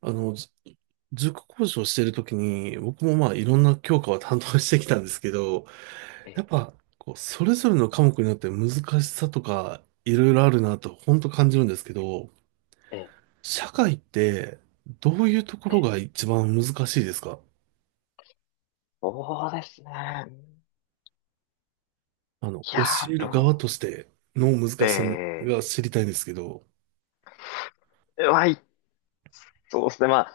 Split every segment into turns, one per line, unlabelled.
あの、ず塾講師をしてるときに、僕もいろんな教科を担当してきたんですけど、
え
やっ
え、
ぱ、こう、それぞれの科目によって難しさとか、いろいろあるなと、本当感じるんですけど、
ええ、
社会って、どういうとこ
え
ろ
え、
が一番難しいですか？
そうですね。いや
教え
ー、
る側
ど
としての難
う、
しさ
え
が知りたいんですけど。
え、はい、そうですね。ま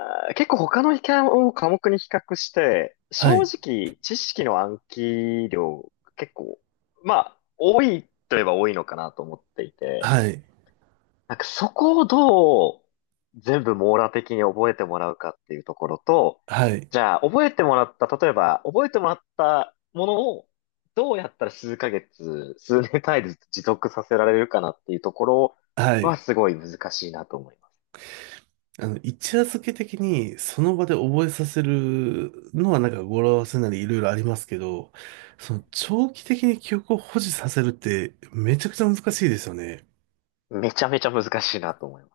あ、結構他の科目に比較して、
は
正
い、
直、知識の暗記量、結構、まあ、多いといえば多いのかなと思っていて、
はい、
なんかそこをどう全部網羅的に覚えてもらうかっていうところと、
はい、
じゃあ覚えてもらった、例えば覚えてもらったものをどうやったら数ヶ月、数年単位で持続させられるかなっていうところ
は
は
い。
すごい難しいなと思います。
一夜漬け的にその場で覚えさせるのはなんか語呂合わせなりいろいろありますけど、その長期的に記憶を保持させるってめちゃくちゃ難しいですよね。
めちゃめちゃ難しいなと思います。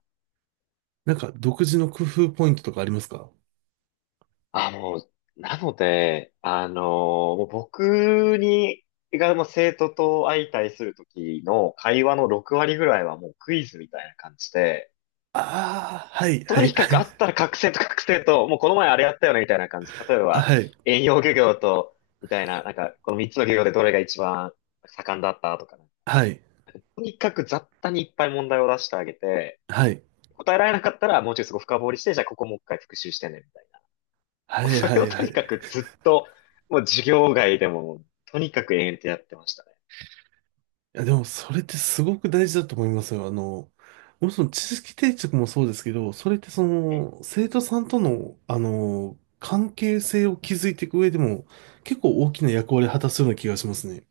なんか独自の工夫ポイントとかありますか？
あ、もう、なので、もう僕がもう生徒と相対する時の会話の6割ぐらいはもうクイズみたいな感じで、
ああー、はい、は
と
い、
に
は
か
い、
くあったら覚醒と覚醒と、もうこの前あれやったよねみたいな感じ。例え
あ
ば、
はい、
遠洋漁業と、みたいな、なんか、この三つの漁業でどれが一番盛んだったとか、
はい、
とにかく雑多にいっぱい問題を出してあげて、
はい、
答えられなかったらもうちょいすごい深掘りして、じゃあここもう一回復習してね、みたいな。も
は
う
い、
そ
は
れを
い、
と
はい。
にかくずっと、もう授業外でも、とにかく延々とやってましたね。
いや、でもそれってすごく大事だと思いますよ。もちろん知識定着もそうですけど、それってそ
え
の、生徒さんとの、関係性を築いていく上でも、結構大きな役割を果たすような気がしますね。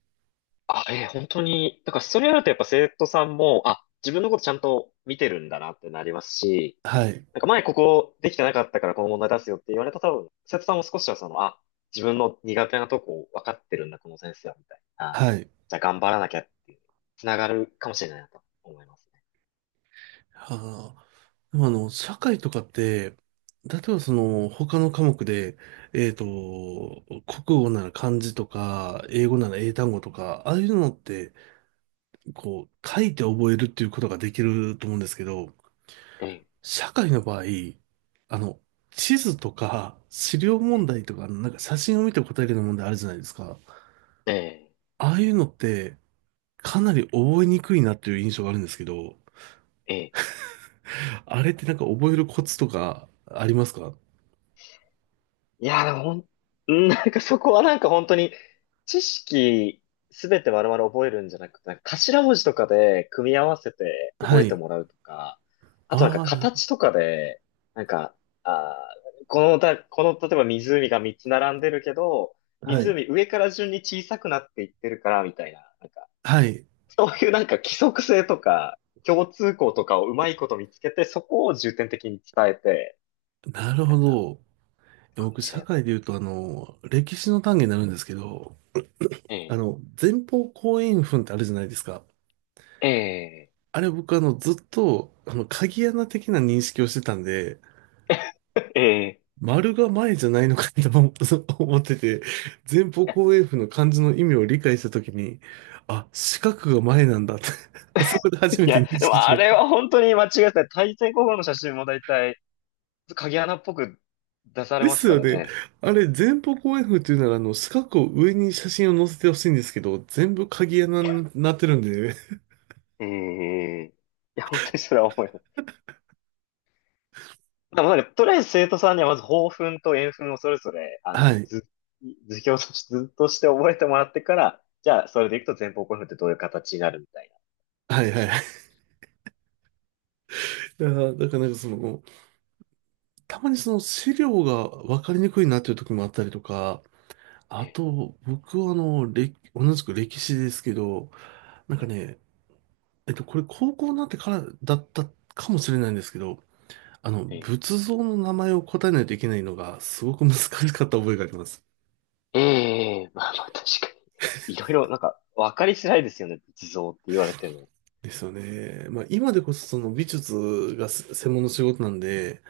あ、え本当に、だからそれやるとやっぱ生徒さんも、あ、自分のことちゃんと見てるんだなってなりますし、
はい。
なんか前ここできてなかったからこの問題出すよって言われた多分、生徒さんも少しはその、あ、自分の苦手なとこ分かってるんだ、この先生は、みたいな。
はい。
じゃあ頑張らなきゃっていう、つながるかもしれないなと思いますね。
はあ。でも社会とかって、例えばその、他の科目で、えっと、国語なら漢字とか、英語なら英単語とか、ああいうのって、こう、書いて覚えるっていうことができると思うんですけど、
ええ、
社会の場合、あの、地図とか資料
え
問
え、
題とか、なんか写真を見て答えるような問題あるじゃないですか。
え
ああいうのって、かなり覚えにくいなっていう印象があるんですけど、
え、ええ。
あれってなんか覚えるコツとかありますか？
いや、でも、うん、なんかそこはなんか本当に、知識すべて丸々覚えるんじゃなくて、なんか頭文字とかで組み合わせて
は
覚えて
い。
もらうとか、あとなんか
ああ、なるほ
形とかで、なんか、あこの、例えば湖が3つ並んでるけど、
ど。はい。
湖上から順に小さくなっていってるから、みたいな、なんか、
はい。
そういうなんか規則性とか、共通項とかをうまいこと見つけて、そこを重点的に伝えて、
なる
な
ほ
んか、
ど。
感
僕、
じで
社
やっ
会で
た。
言うと、歴史の単元になるんですけど、
ええ。
前方後円墳ってあるじゃないですか。
ええ。
あれ僕、あの、ずっと、あの、鍵穴的な認識をしてたんで、
ええ、
丸が前じゃないのかと思 思ってて、前方後円墳の漢字の意味を理解したときに、あ、四角が前なんだって あそこで
い
初めて
や、
認
で
識
も
し
あ
まし
れ
た。
は本当に間違えてない。対戦候補の写真も大体、鍵穴っぽく出され
で
ます
す
か
よ
ら
ね。
ね。
あれ、前方後円墳っていうなら、四角を上に写真を載せてほしいんですけど、全部鍵穴になってるんで、
ええ、いや、本当にそれは思います。でもなんか、とりあえず生徒さんにはまず抱憤と円憤をそれぞれ、
はい。
図表として、図として覚えてもらってから、じゃあ、それでいくと前方後円墳ってどういう形になるみたいな。
はいはい。だからなんかその、たまにその資料が分かりにくいなっていう時もあったりとか、あ
え
と、僕は同じく歴史ですけど、なん
え、
かね、これ高校になってからだったかもしれないんですけど、
え
仏像の名前を答えないといけないのがすごく難しかった覚えがあります。
え、ええ、まあまあ、確かに。いろいろ、なんか、わかりづらいですよね。仏像って言われても。
ですよね。まあ、今でこそその美術がせ専門の仕事なんで、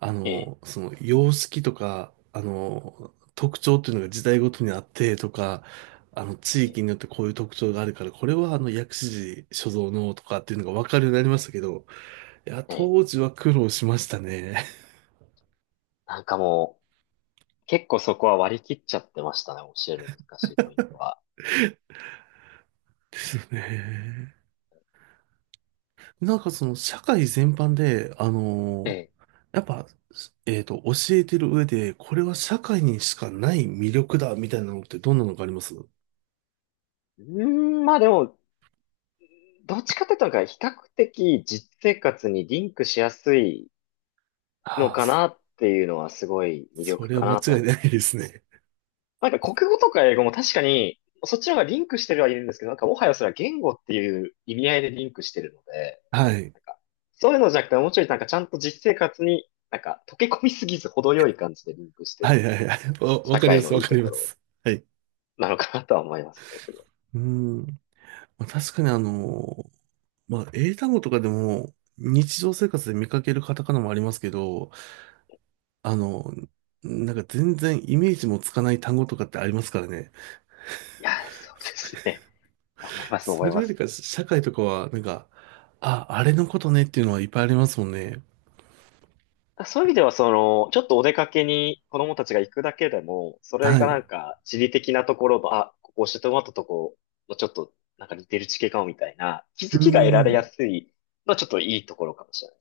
ええ、
その様式とか、特徴っていうのが時代ごとにあってとか、地
え
域
え、
によってこういう特徴があるから、これは薬師寺所蔵のとかっていうのがわかるようになりましたけど、いや、
ええ、
当時は苦労しましたね。
なんかもう、結構そこは割り切っちゃってましたね、教えるの難しいポイントは。
ですよね。なんかその社会全般で、
ええ。
やっぱ、教えてる上で、これは社会にしかない魅力だ、みたいなのってどんなのがあります
うーん、まあでも、どっちかというと、比較的実生活にリンクしやすいの
ああ、
か
そ
なっていうのはすごい魅
そ
力
れは
か
間
なと
違い
思いま
ない
す。
ですね。
なんか国語とか英語も確かに、そっちの方がリンクしてるはいるんですけど、なんかもはやそれは言語っていう意味合いでリンクしてるので、
はい。
なんか、そういうのじゃなくて、もうちょいなんかちゃんと実生活に、なんか溶け込みすぎず程よい感じでリンクして
は
る
いは
のが、
いはい。わ、わ
社
かりま
会
す、
の
わ
いい
か
と
り
こ
ま
ろ
す。はい。
なのかなとは思いますね。
うん。まあ、確かにまあ、英単語とかでも、日常生活で見かけるカタカナもありますけど、あの、なんか全然イメージもつかない単語とかってありますからね。
いや、そうですね。思います、思
そ
い
れ
ま
より
す。
か、社会とかは、なんか、あ、あれのことねっていうのはいっぱいありますもんね。
そういう意味では、その、ちょっとお出かけに子供たちが行くだけでも、それ
はい。
がな
う
んか地理的なところの、あ、ここ教えてもらったとこ、ちょっとなんか似てる地形かもみたいな、気
ー
づきが得られや
ん。
すいのはちょっといいところかもしれない。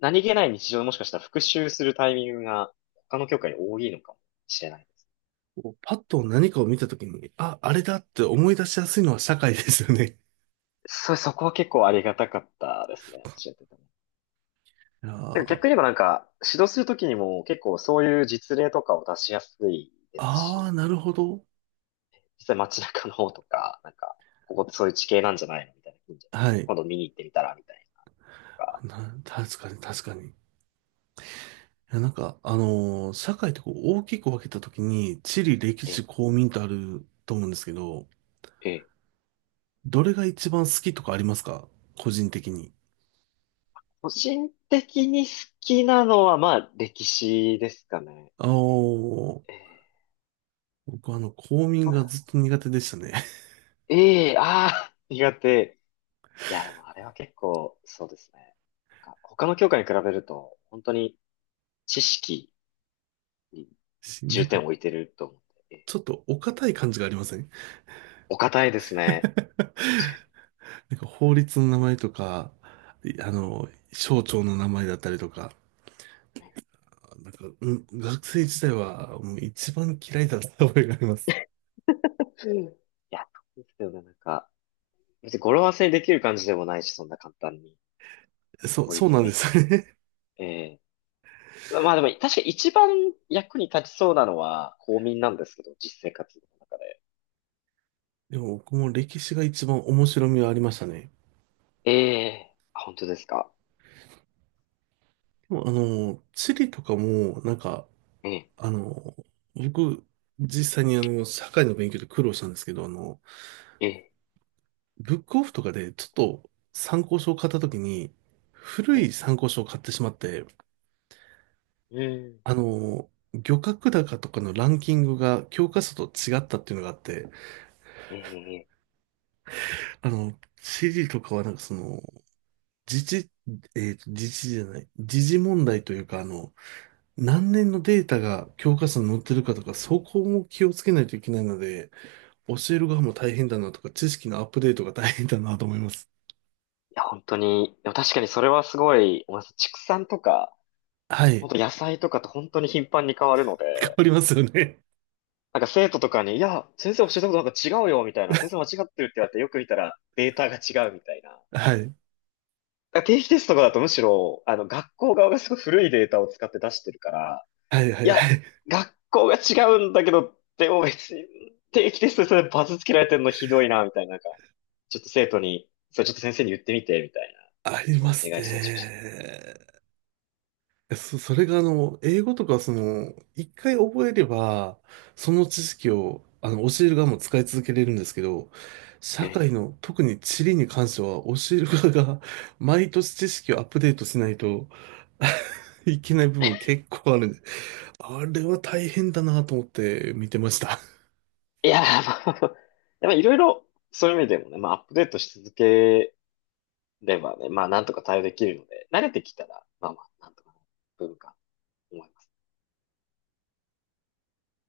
何気ない日常でもしかしたら復習するタイミングが他の教科に多いのかもしれないです。
こうパッと何かを見たときに、あ、あれだって思い出しやすいのは社会ですよね。
そう、そこは結構ありがたかったですね、教えてても。
いや
で
ー。
逆に言えばなんか、指導するときにも結構そういう実例とかを出しやすいです
あー、
し、
なるほど。
実際街中の方とか、なんか、ここってそういう地形なんじゃないのみたいな近所。
はい。
今度見に行ってみたら、みたいなとか
な、確かに、確かに。いや、なんか、社会ってこう大きく分けたときに、地理、歴
え、
史、公民とあると思うんですけど、
え、
どれが一番好きとかありますか？個人的に。
個人的に好きなのは、まあ、歴史ですかね。
あー、
え
僕は公民が
ー、
ずっと苦手でしたね。
ああ、苦手。いや、でもあれは結構、そうですね。なんか、他の教科に比べると、本当に知識に
し、な
重
んか、
点を置いてると思って、
ちょっとお堅い感じがありません？
お堅いですね。確か
なんか法律の名前とか、い
に。
省庁の名前だったりとか、
ね、
なんか、うん、学生時代はもう一番嫌いだった覚えがあります。
うん、いや、そうですよね。なんか、別に語呂合わせにできる感じでもないし、そんな簡単に。
そう、
盛
そう
りつ
なん
もい
で
っ
す
ぱ
よね。
い。ええ、まあでも、確か一番役に立ちそうなのは公民なんですけど、実生活の中で。
でも僕も歴史が一番面白みはありましたね。
ええ、あ、本当ですか。
でも地理とかも、なんか、
ええ、
あの、僕、実際に社会の勉強で苦労したんですけど、
ええ、
ブックオフとかでちょっと参考書を買った時に、
え
古い
え、
参考書を買ってしまって、
うん。
漁獲高とかのランキングが教科書と違ったっていうのがあって、
ええ、
CD とかはなんかその、自治、えっと、自治じゃない、時事問題というか、何年のデータが教科書に載ってるかとか、そこも気をつけないといけないので、教える側も大変だなとか、知識のアップデートが大変だなと思います。
いや、本当に、でも確かにそれはすごい、おます畜産とか、
はい。
本当野菜とかって本当に頻繁に変わるので、
変わりますよね。
なんか生徒とかに、いや、先生教えたことなんか違うよ、みたいな、先生間違ってるって言われて、よく見たらデータが違うみたいな。
はい。
あ、定期テストとかだとむしろ、学校側がすごい古いデータを使って出してるから、
はいは
い
い
や、
はい。
学校が違うんだけど、でも別に、定期テストでそれバツつけられてるのひどいな、みたいな、なんか、ちょっと生徒に、それちょっと先生に言ってみて、みたいな、
ありま
お
す
願いしたりしまし
ね。そ、それが英語とかその、一回覚えれば、その知識を、教える側も使い続けれるんですけど、
た。
社会の、特に地理に関しては、教える側が、毎年知識をアップデートしないと いけない部分結構あるんで、あれは大変だなと思って見てました。
いやー、まあ、でもいろいろ、そういう意味でもね、まあ、アップデートし続ければね、まあ、なんとか対応できるので、慣れてきたら、まあまあ、なんとか、文化、思います。